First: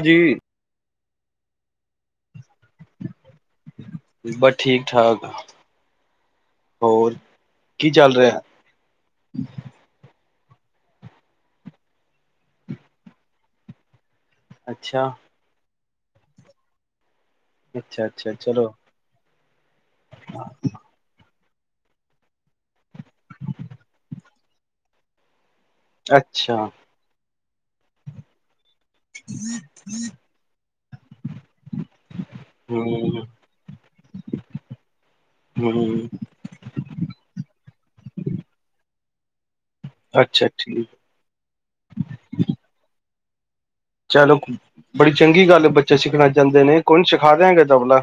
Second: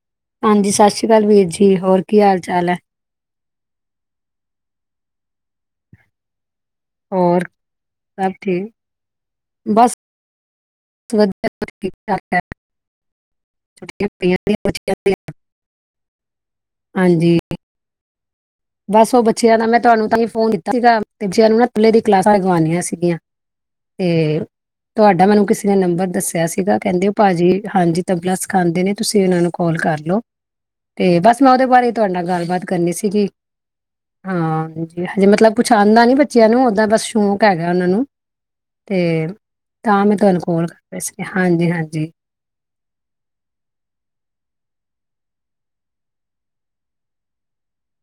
ਜੀ ਹਾਂਜੀ ਸਤਿ ਸ੍ਰੀ ਅਕਾਲ ਵੀਰ ਜੀ ਹੋਰ ਕੀ ਹਾਲ ਚਾਲ ਹੈ। ਬਸ ਠੀਕ-ਠਾਕ। ਹੋਰ ਕੀ ਚੱਲ ਸਭ ਰਿਹਾ? ਠੀਕ ਬਸ [inaudible] [inaudible] ਅੱਛਾ ਦੀਆਂ। ਹਾਂਜੀ। [unintelligible] ਬਸ ਉਹ ਬੱਚਿਆਂ [unintelligible] ਮੈਂ ਤੁਹਾਨੂੰ ਤਾਂ ਹੀ ਫੋਨ ਕੀਤਾ ਸੀਗਾ। ਬੱਚਿਆਂ ਨੂੰ ਨਾ ਪਲੇ ਦੀ ਕਲਾਸਾਂ ਲਗਵਾਣੀਆ ਸੀਗੀਆਂ ਤੇ ਤੁਹਾਡਾ ਮੈਨੂੰ ਕਿਸ ਨੰਬਰ ਦੱਸਿਆ ਅੱਛਾ ਸੀਗਾ ਕਹਿੰਦੇ ਓ ਭਾਜੀ ਹਾਂਜੀ ਤਬਲਾ ਸਿਖਾਦੇ ਨੇ। ਤੁਸੀਂ ਉਹਨਾਂ ਨੂੰ ਕਾਲ ਕਰ ਲਓ, ਤੇ ਬਸ ਮੈਂ ਉਹਦੇ ਬਾਰੇ ਤੁਹਾਡੇ ਨਾਲ ਗੱਲਬਾਤ ਕਰਨੀ ਹਮ ਸੀਗੀ। ਹਾ ਹਾਂਜੀ ਹਜੇ ਮਤਲਬ ਕੁਛ ਆਉਂਦਾ ਹਮ ਨੀ ਬੱਚਿਆਂ ਨੂੰ ਓਦਾਂ ਬਸ ਸ਼ੌਕ ਹੈਗਾ ਉਹਨਾਂ ਨੂੰ। ਤੇ ਤਾਂ ਮੈਂ ਤੁਹਾਨੂੰ ਅੱਛਾ ਕਾਲ ਠੀਕ ਕਰਨੀ ਸੀ ਹਾਂਜੀ-ਹਾਂਜੀ। ਚਲੋ ਬੜੀ ਚੰਗੀ ਗੱਲ ਹ ਬੱਚੇ ਸਿਖਣਾ ਚਾਂਦੇ ਨੇ ਕੋਈ ਨਹੀਂ ਸਿਖਾ ਦਾਂਗੇ ਤਬਲਾ।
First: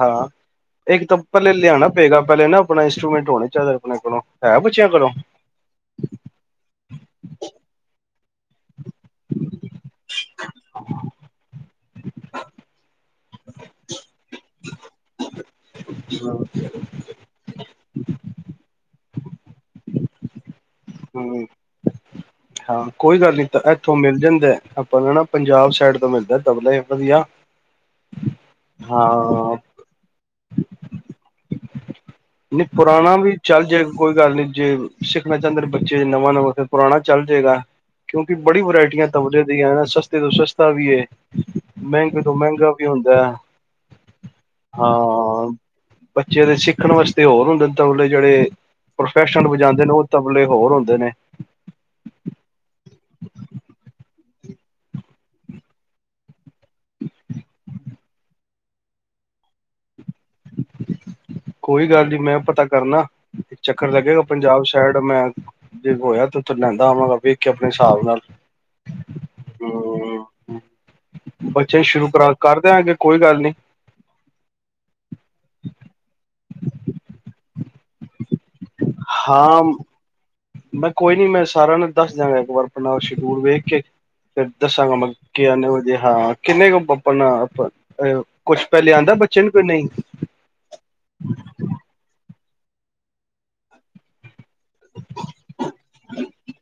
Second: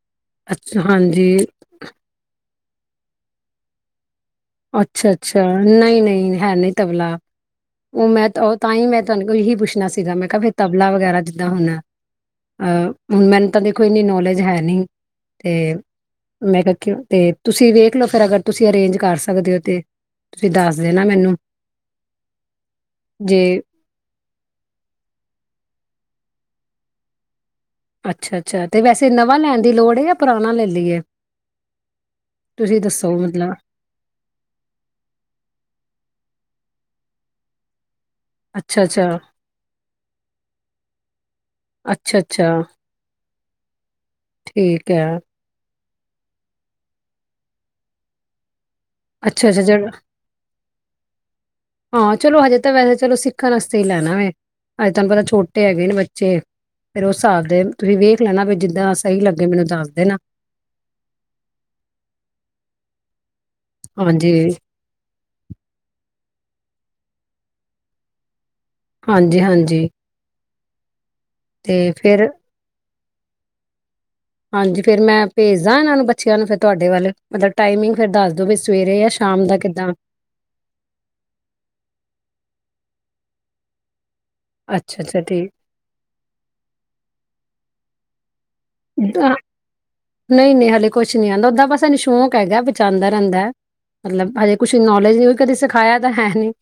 ਹਾਂ ਅੱਛਾ ਇੱਕ ਤਾਂ ਹਾਂਜੀ ਪਲੇ ਲਿਆਣਾ ਪਏਗਾ ਪਹਿਲੇ ਨਾ ਆਪਣਾ ਇੰਸਟਰੂਮੈਂਟ ਹੋਣੇ ਚਾਹੀਦਾ ਆਪਣੇ ਕੋਲੋਂ। ਹੈ ਬੱਚਿਆਂ ਕੋਲੋਂ ਅੱਛਾ-ਅੱਛਾ ਨਹੀਂ-ਨਹੀਂ ਹੈ ਨਹੀਂ ਤਬਲਾ ਉਹ ਮੈਂ ਉਹ ਤਾਂ ਹੀ ਮੈਂ ਤੁਹਾਨੂੰ ਕੋਲ ਇਹੀ ਪੁੱਛਣਾ ਸੀਗਾ ਮੈਂ ਕਿਹਾ ਵੀ ਤਬਲਾ ਵਗੈਰਾ ਜਿੱਦਾਂ ਹੁਣ ਅਹ ਹੁਣ ਮੈਨੂੰ ਤਾਂ ਦੇਖੋ ਇੰਨੀ ਨੌਲੇਜ ਹੈ ਨਹੀਂ ਤੇ ਮੈਂ ਕ ਤੇ ਤੁਸੀਂ ਵੇਖ ਲੋ ਫਿਰ ਅਗਰ ਤੁਸੀਂ ਅਰੇਂਜ ਕਰ ਸ ਸਕਦੇ ਹੋ ਤੇ ਤੁਸੀਂ ਦੱਸ ਦੇਨਾ ਮੈਨੂੰ ਹਮ ਜੇ ਦ ਆਪਾਂ ਨੂੰ ਨਾ ਪੰਜਾਬ ਸਾਈਡ ਤੋਂ ਮਿਲਦਾ ਤਬਲੇ ਵਧੀਆ। ਅੱਛਾ-ਅੱਛਾ ਤੇ ਵੈਸੇ ਨਵਾਂ ਹਾਂ ਲੈਣ ਦੀ ਲੋੜ ਹੈ ਜਾਂ ਪੁਰਾਣਾ ਲੈ ਲਈਏ ਨਹੀਂ ਤੁਸੀਂ ਦੱਸੋ ਪੁਰਾਣਾ ਵੀ ਮਤਲਬ ਚੱਲ ਜੇ ਕੋਈ ਗੱਲ ਨੀ ਜੇ ਸਿੱਖਣਾ ਚਾਹੁੰਦੇ ਬੱਚੇ ਨਵਾਂ-ਨਵਾਂ ਪੁਰਾਣਾ ਚੱਲ ਜਾਏਗਾ। ਕਿਉਂਕਿ ਬੜੀ ਵਰਾਇਟੀਆਂ ਅੱਛਾ-ਅੱਛਾ, ਤਬਲੇ ਦੀਆਂ ਸਸਤੇ ਤੋਂ ਸਸਤਾ ਵੀ ਏ ਮਹਿੰਗੇ ਤੋਂ ਅੱਛਾ-ਅੱਛਾ ਮਹਿੰਗਾ ਵੀ ਹੁੰਦਾ ਠੀਕ ਹੈ ਹਾਂ। ਬੱਚੇ ਦੇ ਸਿੱਖਣ ਵਾਸਤੇ ਹੋਰ ਹੁੰਦੇ ਨੇ ਤਾਂਲੇ ਜਿਹੜੇ ਪ੍ਰੋਫੈਸ਼ਨ ਅੱਛਾ-ਅੱਛਾ ਜ ਵਜਾਉਂਦੇ ਨੇ ਉਹ ਤਬਲੇ ਹੋਰ ਹੁੰ [unintelligible] [unintelligible] ਹਾਂ ਚਲੋ ਹਜੇ ਤਾਂ ਵੈਸੇ ਚਲੋ ਸਿੱਖਣ ਵਾਸਤੇ ਹੀ ਲੈਣਾ ਵ ਹਜੇ ਤੁਹਾਨੂੰ ਪਤਾ ਛੋਟੇ ਹੈਗੇ ਨੇ ਬੱਚੇ ਫੇਿਰ ਉਸ ਹਿਸਾਬ ਦੇ ਤੁਸੀਂ ਵੇਖ ਲੈਣਾ ਵੀ ਜਦ ਾਂ ਸਹੀ ਲੱਗੇ ਮੈਨੂੰ ਦੱਸਦੇ ਨਾ ਕੋਈ ਗੱਲ ਨੀ ਮੈਂ ਪਤਾ ਕਰਨਾ ਇਹ ਚੱਕਰ ਲੱਗੇਗਾ ਹਾਂਜੀ ਪੰਜਾਬ ਸਾਇਡ ਮੈਂ ਜੇ ਹੋਇਆ ਲੈਂਦਾ ਆਵਾਂਗਾ ਬ ਕੇ ਆਪਣੇ ਹਿਸਾਬ ਨਾਲ ਹਾਂਜੀ ਹਾਂਜੀ ਹੂੰ ਬੱਚੇ ਤੇ ਸ਼ੁਰੂ ਫਿਰ ਕਰ ਕਰਦਿਆਂ ਗੇ ਕੋਈ ਗੱਲ ਨੀ ਹਾਂਜੀ ਫੇਿਰ ਮੈਂ ਭੇਜਦਾ ਇਹਨਾਂ ਨੂੰ ਬੱਚਿਆਂ ਨੂੰ ਫਿਰ ਤੁਹਾਡੇ ਵੱਲ ਮਤਲਬ ਟਾਈਮਿੰਗ ਫੇਰ ਦੱਸ ਦੋ ਸਵੇਰੇ ਜਾਂ ਸ਼ਾਮ ਦਾ ਹਾਂ ਕਿੱਦਾਂ ਮੈਂ ਕੋਈ ਨੀ ਮੈਂ ਸਾਰਿਆਂ ਨੂੰ ਦੱਸ ਦਿਆਂਗਾ ਇੱਕ ਵਾਰ ਆਪਣਾ ਸ਼ਡਿਊਲ ਵੇਖ ਕੇ ਫਿਰ ਦੱਸਾਂਗਾ ਅੱਛਾ ਮੈਂ ਅੱਛਾ ਠੀਕ ਕੀਨੇ ਵਜੇ ਹਾਂ ਕਿੰਨੇ ਕੁ ਆਪ [unintelligible] ਕੁਛ ਪਹਿਲੇ ਆਉਂਦਾ ਅਹ, ਬੱਚੇ ਨੂੰ ਕੇ ਨਹੀਂ ਨਹੀਂ ਨਹੀਂ ਹਲੇੇ ਕੁਛ ਨਹੀਂ ਆਉਂਦਾ ਓਦਾਂ ਬਸਾਨੂੰ ਸ਼ੌਂਕ ਹੈਗਾ ਬਚਾਉਂਦਾ ਰਹਿੰਦਾ ਮਤਲਬ ਹਜੇ ਕੁਛ ਨੌਲੇਜ ਨਹੀਂ ਕੋਈ ਕਦੇ ਸਿਖਾਇਆ ਤਾਂ ਹੈ ਨਹੀਂ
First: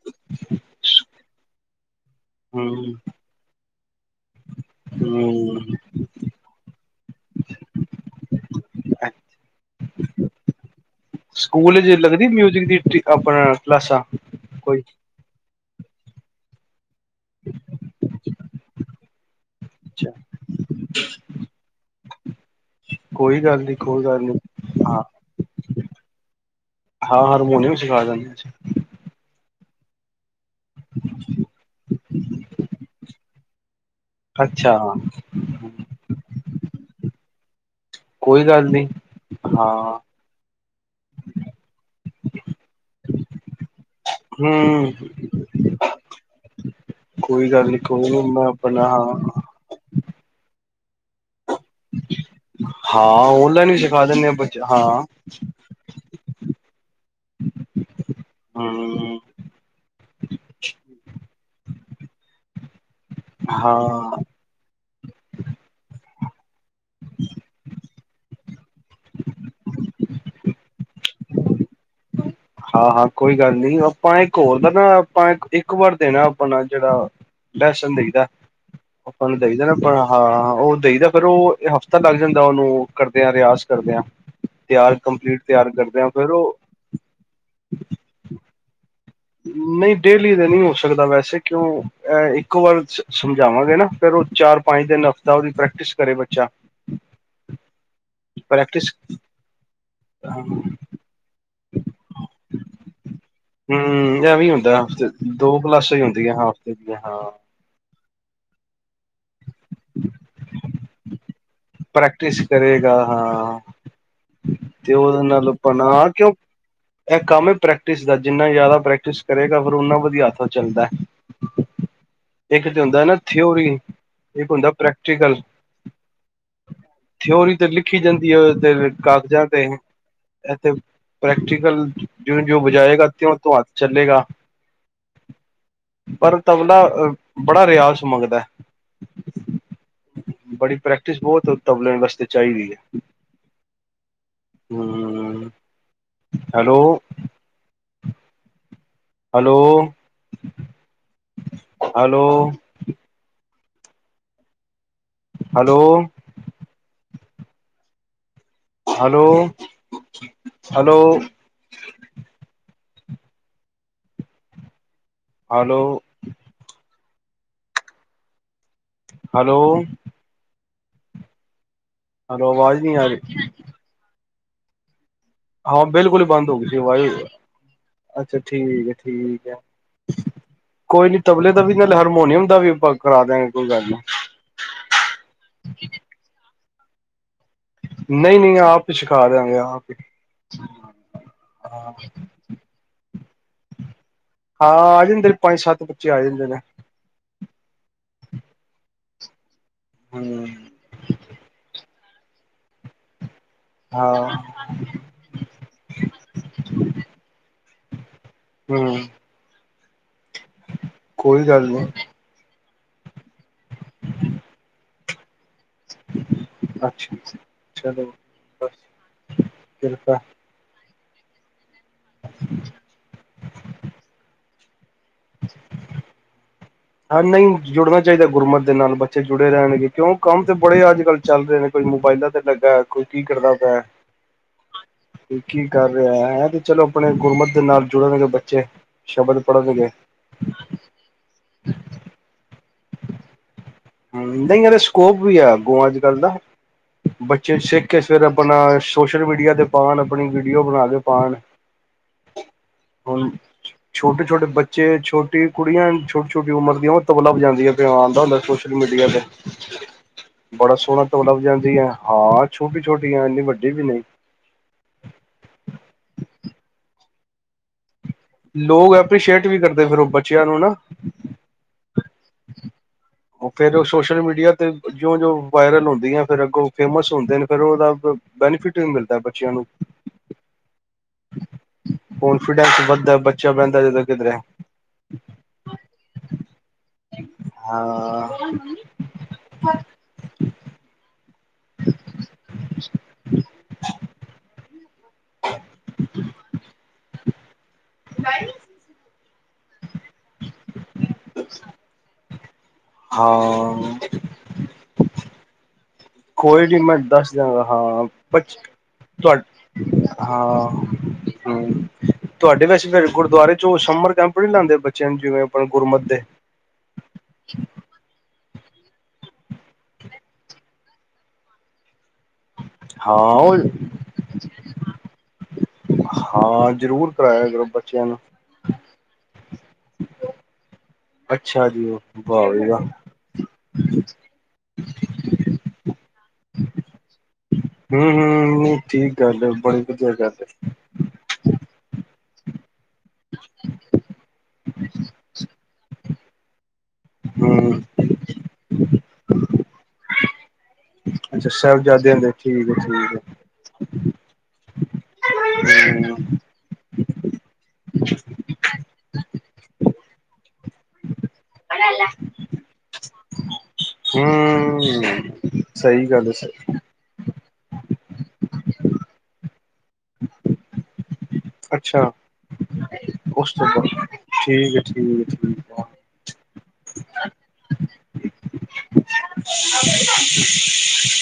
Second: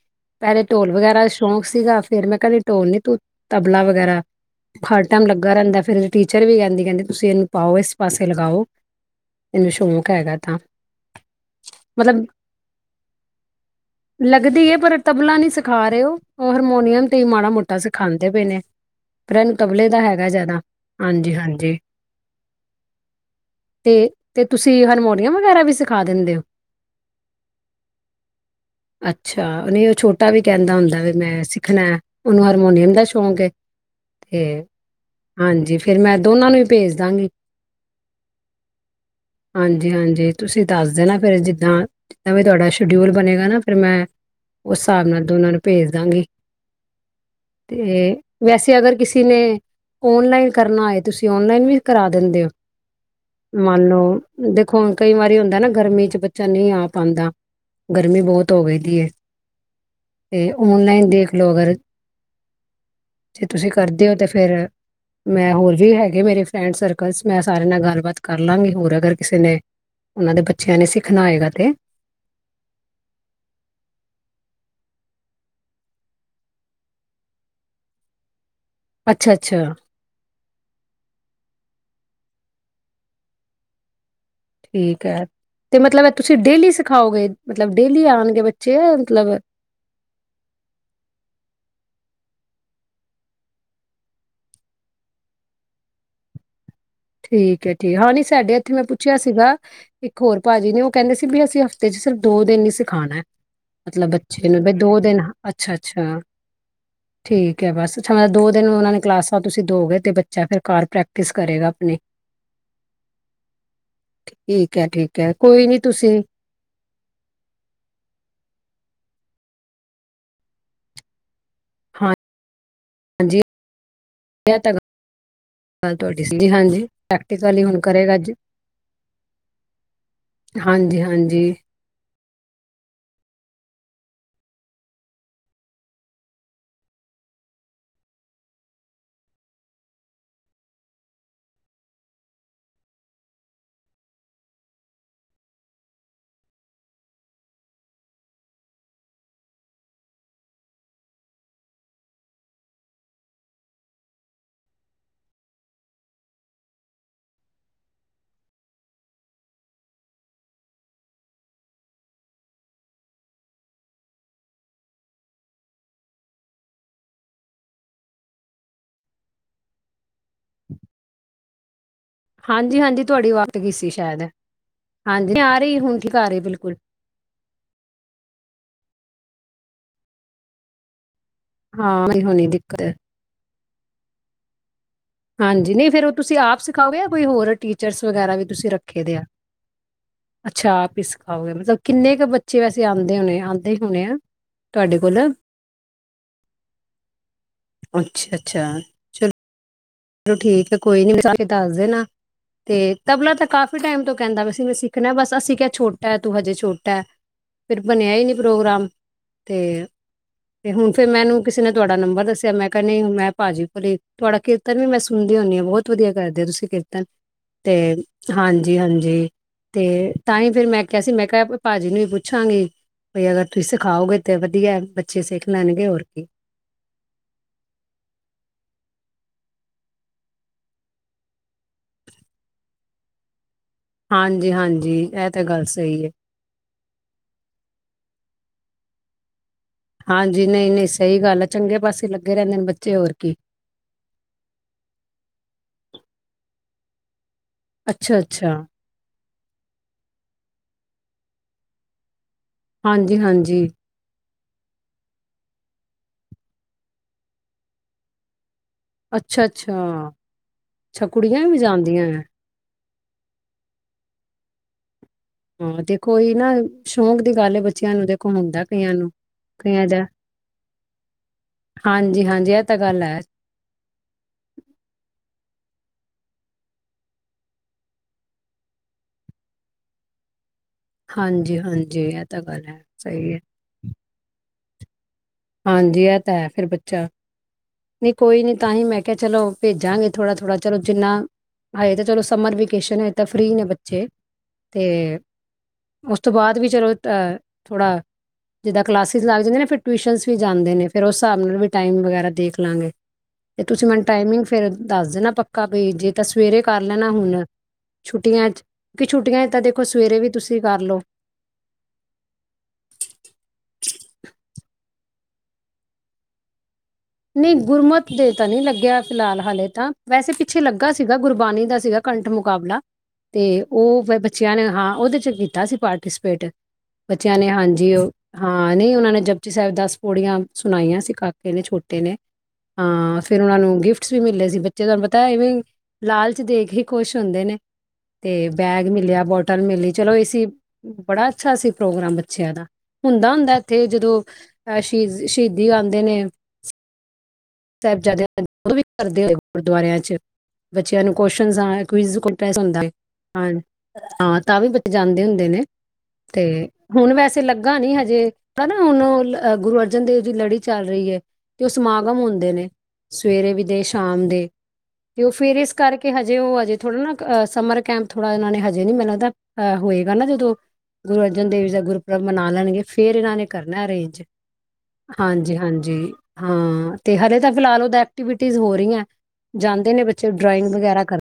ਪਹਿਲੇ ਢੋਲ ਵਗੈਰਾ ਸ਼ੌਂਕ ਸੀਗਾ ਫਿਰ ਮੈਂ ਕਹਦੀ ਢੋਲ ਹੂੰ ਨੀ ਤੂੰ ਆਪਣਾ ਵਗੈਰਾ ਹਰ ਟਾਈਮ ਲੱਗਾ ਹੂੰ ਰਹਿੰਦਾ ਫਿਰ ਚੱਲੀ ਜਾਂਦੀ ਕਹਿੰਦੀ ਤੁਸੀਂ ਇਹਨੂੰ ਪਾਓ ਪਾਸੇ ਲਗਾਓ ਮੈਨੂੰ ਸ਼ੌਕ ਹੈਗਾ ਤਾਂ ਸਕੂਲ ਮਤਲਬ ਲੱਗਦੀ ਮਿਊਜਿਕ ਦੀ ਆਪਣਾ ਕਲਾਸਾਂ ਕੋਈ ਦਿਖਾ ਰਹੇ ਹੋ ਹਰਮੋਨੀਅਮ ਮਾੜਾ ਮੋਟਾ ਸਿਖਾਂਦੇ ਪਏ ਨੇ ਫ ਇਹਨੂੰ ਤਬਲੇ ਦਾ ਅੱਛਾ ਹੈਗਾ ਜ਼ਿਆਦਾ ਹਾਂਜੀ ਹਾਂਜੀ ਕੋਈ ਗੱਲ ਨੀ ਤੇ ਕੋਈ ਗੱਲ ਨੀ ਤੇ ਤੁਸੀਂ ਹਾਂ ਹਾਰਮੋਨੀਅਮ ਵਗੈਰਾ ਵੀ ਸਿਖਾ ਦਿੰਦੇ ਹੋ ਹਾਂ ਹਾਰਮੋਨੀਅਮ ਸਿਖਾ ਦਿੰਦੇ ਅੱਛਾ ਹਾਂ ਛੋਟਾ ਵੀ ਕਹਿੰਦਾ ਹੁੰਦਾ ਵੀ ਮੈਂ ਸਿੱਖਣਾ ਉਹਨੂੰ ਹਾਰਮੋਨੀਅਮ ਦਾ ਸ਼ੌਕ ਹੈ ਤੇ ਅੱਛਾ ਹਾਂਜੀ ਫਿਰ ਮੈਂ ਦੋਨਾਂ ਨੂੰ ਪੇਜ ਦਾਂਗੀ ਕੋਈ ਗੱਲ ਨੀ ਹਾਂਜੀ ਹਾਂ ਹਾਂਜੀ ਤੁਸੀਂ ਦੱਸਦੇ ਨਾ ਫਿਰ ਜਿੱਦਾਂ ਵੀ ਤੁਹਾਡਾ ਸ਼ਡਿਊਲ ਬਣੇਗਾ ਨਾ ਫਿਰ ਮੈਂ ਉਸ ਹੂੰ ਹਿਸਾਬ ਨਾਲ ਦੋਨਾਂ ਨੂੰ ਭੇਜ ਦਾਂਗੀ ਕੋਈ ਗੱਲ ਨੀ ਕੋਈ ਤੇ ਨੀ ਮੈਂ ਵੈਸੇ ਆਪਣਾ ਅਗਰ ਕਿਸੇ ਹਾਂ ਨੇ ਔਨਲਾਈਨ ਕਰਨਾ ਆਏ ਔਨਲਾਈਨ ਵੀ ਕਰ ਦਿੰਦੇ ਓ ਹਾਂ ਓਨਲਾਈਨ ਵੀ ਮੰਨ ਸਿਖਾ ਲਓ ਦਿੰਦੇ ਆ ਬੱਚੇ ਦੇਖੋ ਹਾਂ ਹੁਣ ਕਈ ਵਾਰੀ ਹੁੰਦਾ ਨਾ ਗਰਮੀ ਚ ਚ ਨਹੀਂ ਆ ਪਾਉਂਦਾ ਗਰਮੀ ਬਹੁਤ ਹੋ ਗਈ ਦੀ ਹੂੰ ਤੇ ਔਨਲਾਈਨ ਦੇਖ ਲੋਕਗਰ ਜੇ ਤੁਸੀਂ ਕਰਦੇ ਹੋ ਹਾਂ ਤਾਂ ਫਿਰ ਮੈਂ ਹੋਰ ਵੀ ਹੈਗੇ ਮੇਰੇ ਫਰੈਂਡ ਸਰਕਲ ਮੈਂ ਸਾਰਿਆਂ ਨਾਲ ਗੱਲਬਾਤ ਕਰ ਲਾਂਗੇ ਹੋਰ ਅਗਰ ਕਿਸੇ ਨੇ ਉਹਨਾਂ ਦੇ ਬੱਚਿਆਂ ਨੇ ਸਿੱਖਣਾ ਆਏਗਾ ਤੇ ਹਾਂ ਹਾਂ ਕੋਈ ਗੱਲ ਨੀ ਆਪਾਂ ਇੱਕ ਹੋਰ ਦਾ ਨਾ ਆਪਾਂ ਇੱਕ ਵਾਰ ਦੇਣਾ ਆਪਣਾ ਜਿਹੜਾ ਲੈਸਨ ਦਈਦਾ ਆਪਾਂ ਅੱਛਾ ਨੂੰ ਦਈਦਾ ਨਾ ਅੱਛਾ ਆਪ ਹਾਂ ਉਹ ਦਈ ਦਾ ਫਿਰ ਉਹ ਹਫ਼ਤਾ ਲੱਗ ਜਾਂਦਾ ਉਹਨੂੰ ਕਰਦਿਆਂ, ਰਿਆਜ਼ ਕਰਦਿਆਂ। ਠੀਕ ਹੈ, ਤੇ ਮਤਲਬ ਤੁਸੀਂ ਉਹ ਡੇਲੀ ਸਿਖਾਓਗੇ? ਮਤਲਬ, ਡੇਲੀ ਆਉਣਗੇ ਬੱਚੇ? ਮਤਲਬ ਨਹੀਂ, ਡੇਲੀ ਤਾਂ ਨਹੀਂ ਹੋ ਸਕਦਾ ਵੈਸੇ ਕਿਉਂ ਅਹ, ਇੱਕੋ ਵਾਰ ਸਮਝਾਵਾਂਗੇ ਨਾ ਫਿਰ ਉਹ ਚਾਰ ਪੰਜ ਦਿਨ ਹਫ਼ਤਾ ਉਹਦੀ ਪ੍ਰੈਕਟਿਸ ਕਰੇ ਬੱਚਾ। ਠੀਕ ਹੈ, ਠੀਕ ਹਾਂ ਨੀ ਸਾਡੇ ਇੱਥੇ ਮੈਂ ਪ੍ਰੈਕਟਿਸ ਪੁੱਛਿਆ, ਸੀਗਾ ਇੱਕ ਹੋਰ ਭਾਜੀ ਹੂੰ ਨੇ ਉਹ ਕਹਿੰਦੇ ਸੀ ਵੀ ਤੇ ਸਿਰਫ ਦੋ ਦਿਨ ਹੀ ਸਿਖਾਉਣਾ, ਮਤਲਬ ਐਵੇਂ ਬੱਚੇ ਹੀ ਨੂੰ ਬਸ ਹੁੰਦਾ ਦੋ ਹਫ਼ਤੇ ਦਿਨ ਦੋ ਅੱਛਾ ਕਲਾਸਾਂ ਹੀ -ਅੱਛਾ ਹੁੰਦੀਆਂ ਹਾਂ ਹਫ਼ਤੇ ਦੀਆਂ ਹਾਂ ਠੀਕ ਹੈ ਬਸ ਅੱਛਾ ਮਤਲਬ ਦੋ ਦਿਨ ਉਹਨਾਂ ਨੇ ਕਲਾਸਾਂ ਤੁਸੀਂ ਦੋ ਗੇ ਤੇ ਬੱਚਾ ਫਿਰ ਘਰ ਪ੍ਰੈਕਟਿਸ ਕਰੇਗਾ। ਆਪਣੀ ਪ੍ਰੈਕਟਿਸ ਕਰੇਗਾ, ਹਾਂ। ਠੀਕ ਹੈ ਤੇ ਠੀਕ ਉਹਦੇ ਹੈ ਨਾਲ ਕੋਈ ਆਪਾਂ ਨੀ ਨਾ, ਤੁਸੀਂ ਕਿ ਉਹ ਇਹ ਕੰਮ ਹੈ ਪ੍ਰੈਕਟਿਸ ਦਾ ਜਿੰਨਾ ਜ਼ਿਆਦਾ ਪ੍ਰੈਕਟਿਸ ਕਰੇਗਾ, ਫਿਰ ਓਨਾ ਵਧੀਆ ਹੱਥ ਚੱਲਦਾ। ਇੱਕ ਤੇ ਹੁੰਦਾ ਨਾ, ਹਾਂਜੀ ਥਿਊਰੀ ਇੱਕ ਇਹ ਹੁੰਦਾ ਤਾਂ ਪ੍ਰੈਕਟੀਕਲ, ਗੱਲ ਤੁਹਾਡੀ ਸੀ ਹਾਂਜੀ ਥਿਊਰੀ ਪ੍ਰੈਕਟੀਕਲੀ ਤੇ ਹੁਣ ਲਿਖੀ ਕਰੇਗਾ ਅੱਜ ਜਾਂਦੀ ਹੈਕਾਗਜ਼ਾਂ ਤੇ ਇਥੇ ਹਾਂਜੀ ਹਾਂਜੀ ਪ੍ਰੈਕਟੀਕਲ ਜਿਉਂ ਜੋ ਬਜਾਏਗਾ, ਤਿਉਂ- ਤਿਉਂ ਹੱਥ ਚੱਲੇਗਾ, ਪਰ ਤਬਲਾ ਬੜਾ ਰਿਆਜ਼ ਮੰਗਦਾ। ਬੜੀ ਪ੍ਰੈਕਟਿਸ, ਬਹੁਤ ਤਬਲੇ ਵਾਸਤੇ ਚਾਹੀਦੀ ਹੈ ਹਮ hello hello, hello hello hello, hello hello hello hello ਹਾਂਜੀ, ਆਵਾਜ਼ ਨਹੀਂ ਹਾਂਜੀ ਆ ਤੁਹਾਡੀ ਰਹੀ ਕੱਟ ਗਈ ਸੀ ਸ਼ਾਇਦ ਹਾਂਜੀ ਆ ਰਹੀ ਹਾਂ, ਹੁਣ ਠੀਕ ਬਿਲਕੁਲ ਹੀ ਆ ਰਹੀ ਬੰਦ ਹੋ ਗਈ ਬਿਲਕੁਲ ਸੀ ਵਾਜ, ਅੱਛਾ- ਠੀਕ ਹੈ, ਠੀਕ ਹੈ ਕੋਈ ਨੀ ਤਬਲੇ ਦਾ ਵੀ ਨਾਲ, ਹਾਂ ਹਾਰਮੋਨੀਅਮ ਹੁਣੀ ਦਾ ਵੀ ਦਿੱਕਤ ਉਪਾਅ ਕਰਾ ਦਿਆਂਗੇ। ਕੋਈ ਗੱਲ ਨ੍ਹੀ ਹਾਂਜੀ, ਨਹੀਂ ਫੇਰ ਉਹ ਤੁਸੀਂ ਆਪ ਸਿ ਖਾਓਗੇ ਯਾ ਕੋਈ ਹੋਰ- ਟੀਚਰਸ ਵਗੈਰਾ ਨਹੀਂ ਵੀ ਨਹੀਂ ਤੁਸੀਂ ਆਪ ਹੀ ਰੱਖੇ ਦੇ ਆ, ਸਿਖਾ ਦਿਆਂਗੇ ਆਪ ਹੀ ਅੱਛਾ ਆਪ ਹੀ ਸਿਖਾਓਗੇ ਮਤਲਬ ਹਾਂ ਕਿੰਨੇ ਕੁ ਬੱਚੇ ਵੈਸੇ ਆਂਦੇ ਹੋਣੇ ਆਉਂਦੇ ਹੋਣੇ ਆ ਹਾਂ ਤੁਹਾਡੇ ਆ ਕੋਲ। ਜਾਂਦੇ ਨੇ ਪੰਜ ਸੱਤ ਬੱਚੇ ਆ ਜਾਂਦੇ ਨੇ ਅੱਛਾ- ਅੱਛਾ, ਚਲੋ ਚਲੋ ਹਮ ਠੀਕ ਆ ਕੋਈ ਨੀ, ਜਾ ਕੇ ਦੱਸ ਦੇਣਾ। ਤੇ ਤਬਲਾ ਤਾਂ ਕਾਫੀ ਟਾਈਮ ਤੋਂ ਹਾਂ ਕਹਿੰਦਾ ਪਿਆ ਸੀ ਮੈਂ ਸਿੱਖਣਾ, ਬਸ ਅਸੀਂ ਕਿਹਾ ਛੋਟਾ ਹੈ ਤੂੰ ਹਜੇ ਛੋਟਾ ਹੈ, ਫਿਰ ਬਣਿਆ ਹੀ ਨਹੀਂ ਪ੍ਰੋਗਰਾਮ ਹਮ ਤੇ ਤੇ ਹੁਣ, ਫਿਰ ਮੈਨੂੰ ਕੋਈ ਕਿਸੇ ਗੱਲ ਨੇ ਨੀ ਤੁਹਾਡਾ ਨੰਬਰ ਦੱਸਿਆ ਮੈਂ ਕਰਨੀ ਮੈਂ ਭਾਜੀ ਭਲੇ ਤੁਆਡਾ ਕੇ ਫੇਰ ਵੀ ਮੈਂ ਸੁਣਦੀ ਹੁੰਨੀ ਆਂ। ਬਹੁਤ ਵਧੀਆ ਕਰਦੇ ਹੋ ਤੁਸੀਂ ਕੀਰਤਨ। ਅੱਛਾ ਤੇ ਚਲੋ ਬਸ ਹਾਂਜੀ, ਹਾਂਜੀ, ਤੇ ਕਿਰਪਾ ਤਾਂ ਹੀ ਫਿਰ ਮੈਂ। ਕਿਆ ਸੀ ਮੈਂ ਕਿਹਾ ਵ ਭਾਜੀ ਨੂੰ ਵੀ ਪੁੱਛਾਂਗੀ, ਬਈ ਅਗਰ ਤੁਸੀਂ ਸਿਖਾਓਗੇ ਤਾਂ ਅਗਰ [unintelligible] ਬਚੇ ਸਿੱਖ ਲੈਣਗੇ ਹੋਰ ਕੀ। ਹਾਂ ਨਹੀਂ ਜੁੜਨਾ ਚਾਈਦਾ, ਗੁਰਮਤ ਦੇ ਨਾਲ ਬੱਚੇ ਜੁੜੇ ਰਹਿਣਗੇ। ਕਿਉਂ ਕੰਮ ਤੇ ਬੜੇ ਅੱਜ ਕੱਲ੍ਹ ਚੱਲ ਰਹੇ ਨੇ ਕੋਈ ਮੋਬਾਇਲਾਂ ਤੇ ਲੱਗਾ, ਕੋਈ ਕੀ ਕਰਦਾ ਐ ਐ। ਹਾਂਜੀ, ਹਾਂਜੀ ਇਹ ਕੋਈ ਤਾਂ ਗੱਲ ਕੀ ਕਰ ਸਹੀ ਹੈ। ਰਿਹਾ ਐ, ਐਂ ਤੇ ਚਲੋ ਆਪਣੇ ਗੁਰਮਤ ਦੇ ਨਾਲ ਜੁੜੇ ਰਹਿਨਗੇ ਬ ਚੇ, ਸ਼ਬਦ ਪੜ੍ਹਨਗੇ ਹਾਂਜੀ ਨਹੀਂ ਨਹੀਂ ਸਹੀ ਗੱਲ ਐ। ਚੰਗੇ ਪਾਸੇ ਲੱਗੇ ਰੇਂਦੇ ਨੇ ਬੱਚੇ, ਹੋਰ ਕੀ। ਹਮ ਨਹੀ ਏਦਾ ਸਕੋਪ ਵੀ ਆ ਅੱਗੋਂ, ਅੱਜ ਕੱਲ ਦਾ ਬੱਚੇ ਸਿੱਖ ਕੇ ਅੱਛਾ, ਸਵੇਰੇ, ਅੱਛਾ। ਆਪਣਾ ਛੋ ਸੋਸ਼ਲ ਮੀਡੀਆ ਤੇ ਪਾਣ, ਆਪਣੀ ਵੀਡੀਓ ਬਣਾ ਕੇ ਪਾਣ ਹਾਂਜੀ ਹਾਂਜੀ। ਛੋਟੇ ਬੱਚੇ ਛੋਟੀ ਕੁੜੀਆਂ, ਛੋਟੀ ਛੋਟੀ ਉਮਰ ਦੀਆਂ, ਤਬਲਾ ਵਜਾਂਦੀਆਂ ਤੇ ਆਂਦਾ ਹੁੰਦਾ ਸੋ਼ਸ਼ ਲ ਮੀਡੀਆ ਤੇ ਅੱਛਾ, ਅੱਛਾ, ਬੜਾ ਅੱਛਾ ਸੋਹਣਾ ਕੁੜੀਆਂ ਵਜਾ ਵੀ ਲੈਂਦੀਆ। ਜਾਂਦੀਆਂ ਹੈ। ਹਾਂ ਛੋਟੀ ਛੋਟੀਆਂ, ਇੰਨੀ ਵੱਡੀ ਵੀ ਨਹੀਂ। ਹਾਂ ਤੇ ਕੋਈ ਨਾ ਸ਼ੌਂਕ ਦੀ ਗੱਲ ਐ, ਬੱਚਿਆਂ ਨੂੰ ਤੇ ਲੋਕ ਐਪ੍ਰਸ਼ੀਏਟ ਵੀ ਕਰਦੇ, ਫਿਰ ਉਹ ਬੱਚਿਆਂ ਨੂੰ ਨਾ। ਹਾਂਜੀ, ਹਾਂਜੀ ਇਹ ਤਾਂ ਗੱਲ ਹੈ। ਉਹ ਫੇਰ ਉਹ ਸੋਸ਼ਲ ਮੀਡੀਆ ਤੇ, ਜਿਓਂ ਜਿਓਂ ਵਾਇਰਲ ਹੁੰਦੀਆਂ, ਫਿਰ ਅੱਗੋਂ ਫੇਮਸ ਹੁੰਦੇ ਨੇ ਫਿਰ ਉਹਦਾ ਬੈਨੀਫਿਟ ਵੀ ਮਿਲਦਾ ਬੱਚਿਆਂ ਨੂੰ ਹਾਂਜੀ ਹਾਂਜੀ, ਇਹ ਤਾਂ ਗੱਲ ਹੈ, ਸਹੀ ਐ। ਕਿਧਰੈ ਹਾਂਜੀ ਏਹ ਤਾਂ ਹੈ ਫਿਰ ਬੱਚ ਚਾ, ਨਹੀਂ ਹਾਂ ਕੋਈ ਨੀ ਤਾਂ ਹੀ ਮੈਂ ਕਿਆ ਚਲੋ ਭੇਜਾਂਗੀ ਥੋੜਾ ਥੋੜਾ, ਚਲੋ ਜਿੰਨਾ ਹਲੇ ਤਾਂ ਚਲੋ ਸਮਰ ਵੇਕੇਸ਼ਨ ਹੈ ਤਾਂ ਫ੍ਰੀ ਨੇ ਬੱਚੇ ਤੇ ਉਸ ਤੋਂ ਬਾਅਦ ਵੀ ਚਲੋ ਤਾਂ, ਥੋੜ੍ਹਾ। ਜਿੱਦਾਂ ਕਲਾਸ ਸ ਲੱਗ ਜਾਂਣਗੇ, ਫਿਰ ਟੂਸ਼ਨ ਵੀ ਜਾਂਦੇ ਨੇ ਫਿਰ ਉਸ ਹਿਸਾਬ ਨਾਲ ਵੀ ਟਾਈਮ ਵਗੈਰਾ ਦੇਖ ਲਾਂਗੇ ਤੇ ਤੁਸੀਂ ਹਾਂ ਮੈਨੂੰ ਟਾਈਮਿੰਗ ਫੇਰ ਦੱਸ ਦੇਣਾ ਪੱਕਾ ਵੀ ਜੇ ਤਾਂ ਸਵੇਰੇ ਕੋਈ ਨੀ ਕਰ ਮੈਂ ਲੈਣਾ ਦੱਸ ਹੁਣ ਦਿਆਂ ਹਾਂ ਛੁੱਟੀਆਂ 'ਚ ਕਿ ਤੁ ਛੁੱਟੀਆਂ 'ਚ ਤਾਂ ਦੇਖੋ ਸਵੇਰੇ ਵੀ ਤੁਸੀਂ ਹਾਂ ਕਰ ਲਓ ਹਮ ਤੁਹਾਡੇ ਵੈਸੇ ਗੁਰਦੁਆਰੇ ਚ ਸਮਰ ਕੈਂਪ ਨਹੀਂ ਲਾਦੇ ਬੱਚਿਆਂ ਨੂੰ ਜਿਵੇਂ ਆਪ ਗੁਰਮਤ ਦੇ ਨਹੀਂ ਗੁਰਮਤ ਦੇ ਪਤਾ ਨਹੀਂ ਲੱਗਿਆ ਫਿਲਹਾਲ ਹਾਲੇ ਤਾਂ ਵੈਸੇ ਪਿੱਛੇ ਲੱਗਾ ਸੀਗਾ ਗੁਰਬਾਣੀ ਦਾ ਸੀਗਾ ਕੰਟ ਮੁਕਾਬਲਾ ਤੇ ਉਹ ਬੱਚਿਆਂ ਨੇ ਹਾਂ ਉਹਦੇ ਚ ਕੀਤਾ ਤਾਂਸੀ ਪਾਰਟੀਸਪੇਟ ਹਾਂ ਜ਼ਰੂਰ ਬੱਚਿਆਂ ਕਰਾਇਆ ਨੇ ਕਰੋ ਹਾਂਜੀ ਬੱਚਿਆਂ ਉਹ ਨੂੰ ਹਾਂ ਨਹੀਂ ਉਹਨਾਂ ਨੇ ਜ ਸਾਹਿਬ ਦਾਸ ਪੋੜੀਆਂ ਸੁਣਾਈਆਂ ਸੀ ਕਾਕੇ ਨੇ ਅੱਛਾ ਜੀ ਛੋਟੇ ਤੇ ਨੇ ਵਾਹ ਬਈ ਵਾਹ ਹਾਂ ਫਿਰ ਉਹਨਾਂ ਨੂੰ ਗਿਫਟ ਵੀ ਮਿਲਲੇ ਸੀ ਬੱਚੇ ਤੁਹਾਨੂੰ ਪਤਾ ਇਵੇਂ ਲਾਲਚ ਦੇਖ ਹੀ ਖੁਸ਼ ਹੁੰਦੇ ਨੇ ਹੂੰ ਤੇ ਹੂੰ ਨਹੀਂ ਬੈਗ ਠੀਕ ਮਿਲਿਆ ਗੱਲ ਹੈ ਬੋਟਲ ਬੜੀ ਮਿਲੀ ਵਧੀਆ ਚਲੋ ਇਸ ਗੱਲ ਹੈ ਬੜਾ ਅੱਛਾ ਸੀ ਪ੍ਰੋਗਰਾਮ ਅੱਛਿਆ ਦਾ ਹੁੰਦਾ ਹੁੰਦਾ ਇੱਥੇ ਜਦੋਂ ਅਹ ਸ਼ਹੀਦੀ ਆਉਂਦੇ ਨੇ ਹਾਂ ਸਾਹਿਬਜ਼ਾਦੇ ਜੋ ਵੀ ਕਰਦੇ ਹੋਏ ਗੁਰਦੁਆਰੇ ਚ ਬੱਚਿਆਂ ਨੂੰ ਅੱਛਾ ਕੁਸ਼ਚਨ ਆਣਾ ਕੁਰੀਜ ਸਾਹਿਬਜ਼ਾਦਿਆਂ ਦੇ ਠੀਕ ਹੈ ਹੁੰਦਾ ਠੀਕ ਹਾਂ ਤਾਂ ਵੀ ਜਾਂਦੇ ਹੁੰਦੇ ਨੇ ਹੈ ਹੂੰ ਤੇ ਹੁਣ ਵੈਸੇ ਲੱਗਾ ਨੀ ਹਜੇ ਹਨਾ ਹੁਣ ਗੁਰੂ ਅਰਜਨ ਦੇਵ ਦੀ ਲੜੀ ਚੱਲ ਰਹੀ ਹੈ ਤੇ ਉਹ ਸਮਾਗਮ ਹੁੰਦਾ ਨੇ ਸਵੇਰੇ ਵੀ ਦੇ ਸ਼ਾਮ ਦੇ ਤੇ ਉਹ ਫਿਰ ਹੂੰ ਇਸ ਸਹੀ ਕਰਕੇ ਗੱਲ ਹਜੇ ਹੈ ਉਹ ਹਜੇ ਥੋੜਾ ਨਾ ਸਮਰ ਕੈਂਪ ਥੋੜਾ ਇਹਨਾਂ ਨੇ ਹਜੇ ਨੀ ਮਤ ਲਦਾ ਹੋਏਗਾ ਨਾ ਜਦੋਂ ਗੁਰੂ ਅਰਜਨ ਦੇਵ ਜੀ ਦਾ ਅੱਛਾ ਗੁਰਪੁਰਬ ਮਨਾ ਲੈਣਗੇ ਫਿਰ ਇਹਨਾਂ ਨੇ ਉਸ ਤੋਂ ਕਰਨਾ ਬਾਅਦ ਅਰੇਂਜ ਠੀਕ ਹੈ ਠੀਕ ਹੈ ਹਾਂਜੀ ਠੀਕ ਹੈ ਹਾਂਜੀ ਹਾਂ ਤੇ ਹਰੇ ਤਾਂ ਫਿਲਹਾਲ ਐਕਟੀਵਿਟੀ ਹੋ ਰਹੀ ਹੈ ਜਾਂਦੇ ਨੇ ਬੱਚੇ ਡਰਾਇੰਗ ਵਗੈਰਾ ਕਰਨ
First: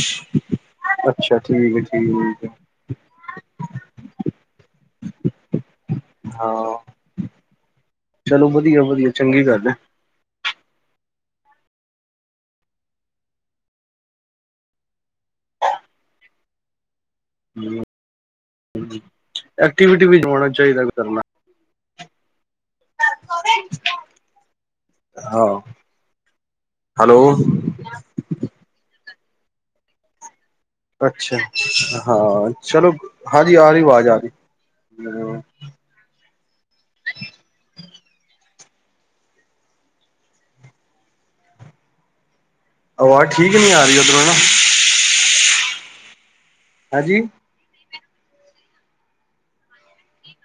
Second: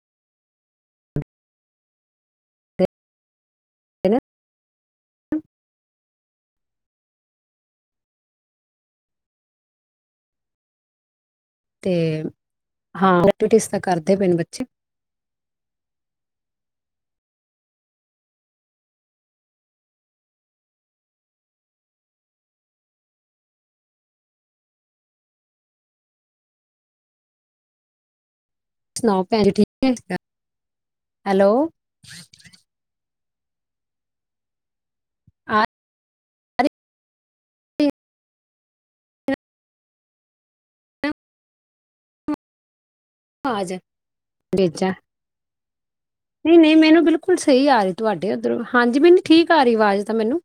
ਅੱਛਾ ਠੀਕ ਹੈ ਠੀਕ [unintelligible] ਹਾਂ ਚਲੋ ਵਧੀਆ ਵਧੀਆ ਚੰਗੀ ਗੱਲ ਹੈ ਤੇ ਹਾਂ ਐਕਵਟੀ ਤਾਂ ਕਰਦੇ ਪਏ ਨੇ ਬੱਚੇ ਐਕਟੀਵਿਟੀ ਵੀ ਹੋਣਾ ਚਾਹੀਦਾ ਕਰਨਾ ਹਾਂ ਹੈਲੋ ਸੁਣਾਓ ਭੈਣ ਜੀ ਠੀਕ ਹੈ ਅੱਛਾ ਹੈਲੋ ਹਾਂ ਚਲੋ ਹਾਂਜੀ ਆ ਰਹੀ ਆਵਾਜ਼ ਆ ਰਹੀ ਆ ਆਵਾਜ਼ ਠੀਕ ਨਹੀਂ ਆਜਾ ਆ ਰਹੀ ਉਧਰੋਂ ਨਾ ਦੇਜਾ ਨਹੀਂ ਨਹੀਂ ਮੈਨੂੰ ਹੈਂਜੀ ਬਿਲਕੁਲ ਸਹੀ ਆ ਰਹੀ ਤੁਹਾਡੇ ਉੱਧਰੋਂ ਹਾਂਜੀ ਮੈਨੂੰ ਠੀਕ ਆ ਰਹੀ ਆਵਾਜ਼ ਤਾਂ ਮੈਨੂੰ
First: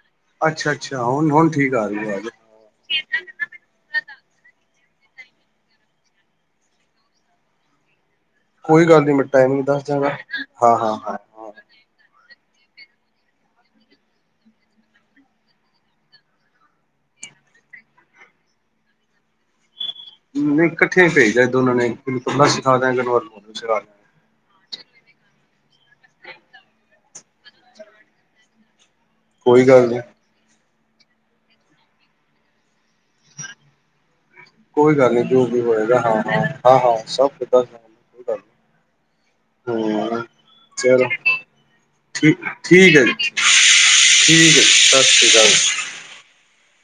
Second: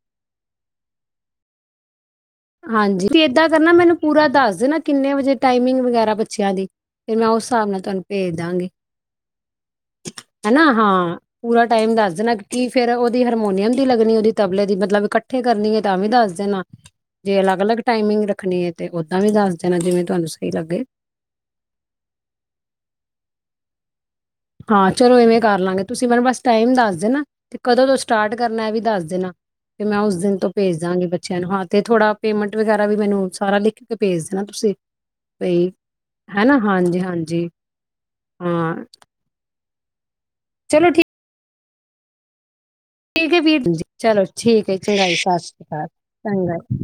ਅੱਛਾ ਅੱਛਾ ਹੁਣ ਹੁਣ ਠੀਕ ਆ ਰਹੀ ਹਾਂਜੀ ਤੇ ਏਦਾਂ ਕਰਨਾ ਮੈਨੂੰ ਪੂਰਾ ਦੱਸ ਦੇਣਾ ਕਿੰਨੇ ਵਜੇ ਟਾਈਮਿੰਗ ਵਗੈਰਾ ਬੱਚਿਆਂ ਦੀ ਫਿਰ ਮੈਂ ਉਸ ਹਿਸਾਬ ਨਾਲ ਤੁਹਾਨੂੰ ਭੇਜ ਦਾਂਗੀ ਕੋਈ ਗੱਲ ਨਹੀਂੀ ਮੈਂ ਟਾਈਮਿੰਗ ਦੱਸ ਦਣਾ ਹੈਨਾ ਹਾਂ ਹਾਂ ਹਾਂ ਪੂਰਾ ਟਾਈਮ ਦੱਸ ਦੇਣਾ ਕੀ ਫੇਰ ਉਹਦੀ ਹਰਮੋਨੀਅਮ ਦੀ ਲੱਗਣੀ ਉਹਦੀ ਤਬਲੇ ਦੀ ਮਤਲਬ ਇਕੱਠੇ ਕਰਨੀ ਹੈ ਤਾਂ ਵੀ ਦੱਸ ਦੇਣਾ ਜੇ ਅਲੱਗ ਅਲੱਗ ਟਾਈਮਿੰਗ ਰੱਖਣੀ ਹੈ ਤੇ ਓਦਾਂ ਵੀ ਦੱਸ ਦਿ ਨਹੀਂ ਇਕੱਠੇ ਪੇਜਦੇ ਦੋਨਾਂ ਨੇ ਇਕ ਨੂੰ ਤਬਕਾ ਸਿਖਾ ਦਿਆਗੇ ਏਕ ਨੂੰ ਹਾਰਮੋਨੀਅਮ ਸਿਖਾ ਦਿਆਗੇ ਹਾਂ ਚਲੋ ਇਵੇਂ ਕਰ ਲਾਂਗੇ ਤੁਸੀਂ ਮੈਨੂੰ ਬਸ ਟਾਈਮ ਦੱਸ ਦੇ ਨਾ ਤੇ ਕਦੋਂ ਤੋਂ ਸਟਾਰਟ ਕਰਨਾ ਇਹ ਵੀ ਦੱਸਦੇ ਦੇਣਾ ਕੋਈ ਤੇ ਗੱਲ ਮੈਂ ਨੀ ਉਸ ਦਿਨ ਤੋਂ ਭੇਜ ਦਾਂਗੇ ਬੱਚਿਆਂ ਨੂੰ ਹਾਂ ਤੇ ਥੋੜਾ ਪੇਮੈਂਟ ਵਗੈਰਾ ਵੀ ਮੈਨੂੰ ਸਾਰਾ ਲਿਖ ਕੇ ਭੇਜ ਦੇਣਾ ਤੁਸੀਂ ਕੋਈ ਗੱਲ ਨਹੀਂੀ ਜ ਵੀ ਬਈ ਹੋਏਗਾ ਹਾਂ ਹਾਂ ਹੈਨਾ ਹਾਂ ਹਾਂ ਹਾਂਜੀ ਸਭਦ ਹਾਂਜੀ ਕੋ ਗੱਲ ਹਾਂ ਨ ਹਮ ਚਲੋ ਠੀਕ ਠੀਕ ਹੈ ਵੀਰ ਜੀ ਚਲੋ ਠੀਕ ਹੈ ਚਗਾ ਜੀ ਸਤਿ ਸ਼੍ਰੀ ਅਕਾਲ ਚੰਗਾ ਜ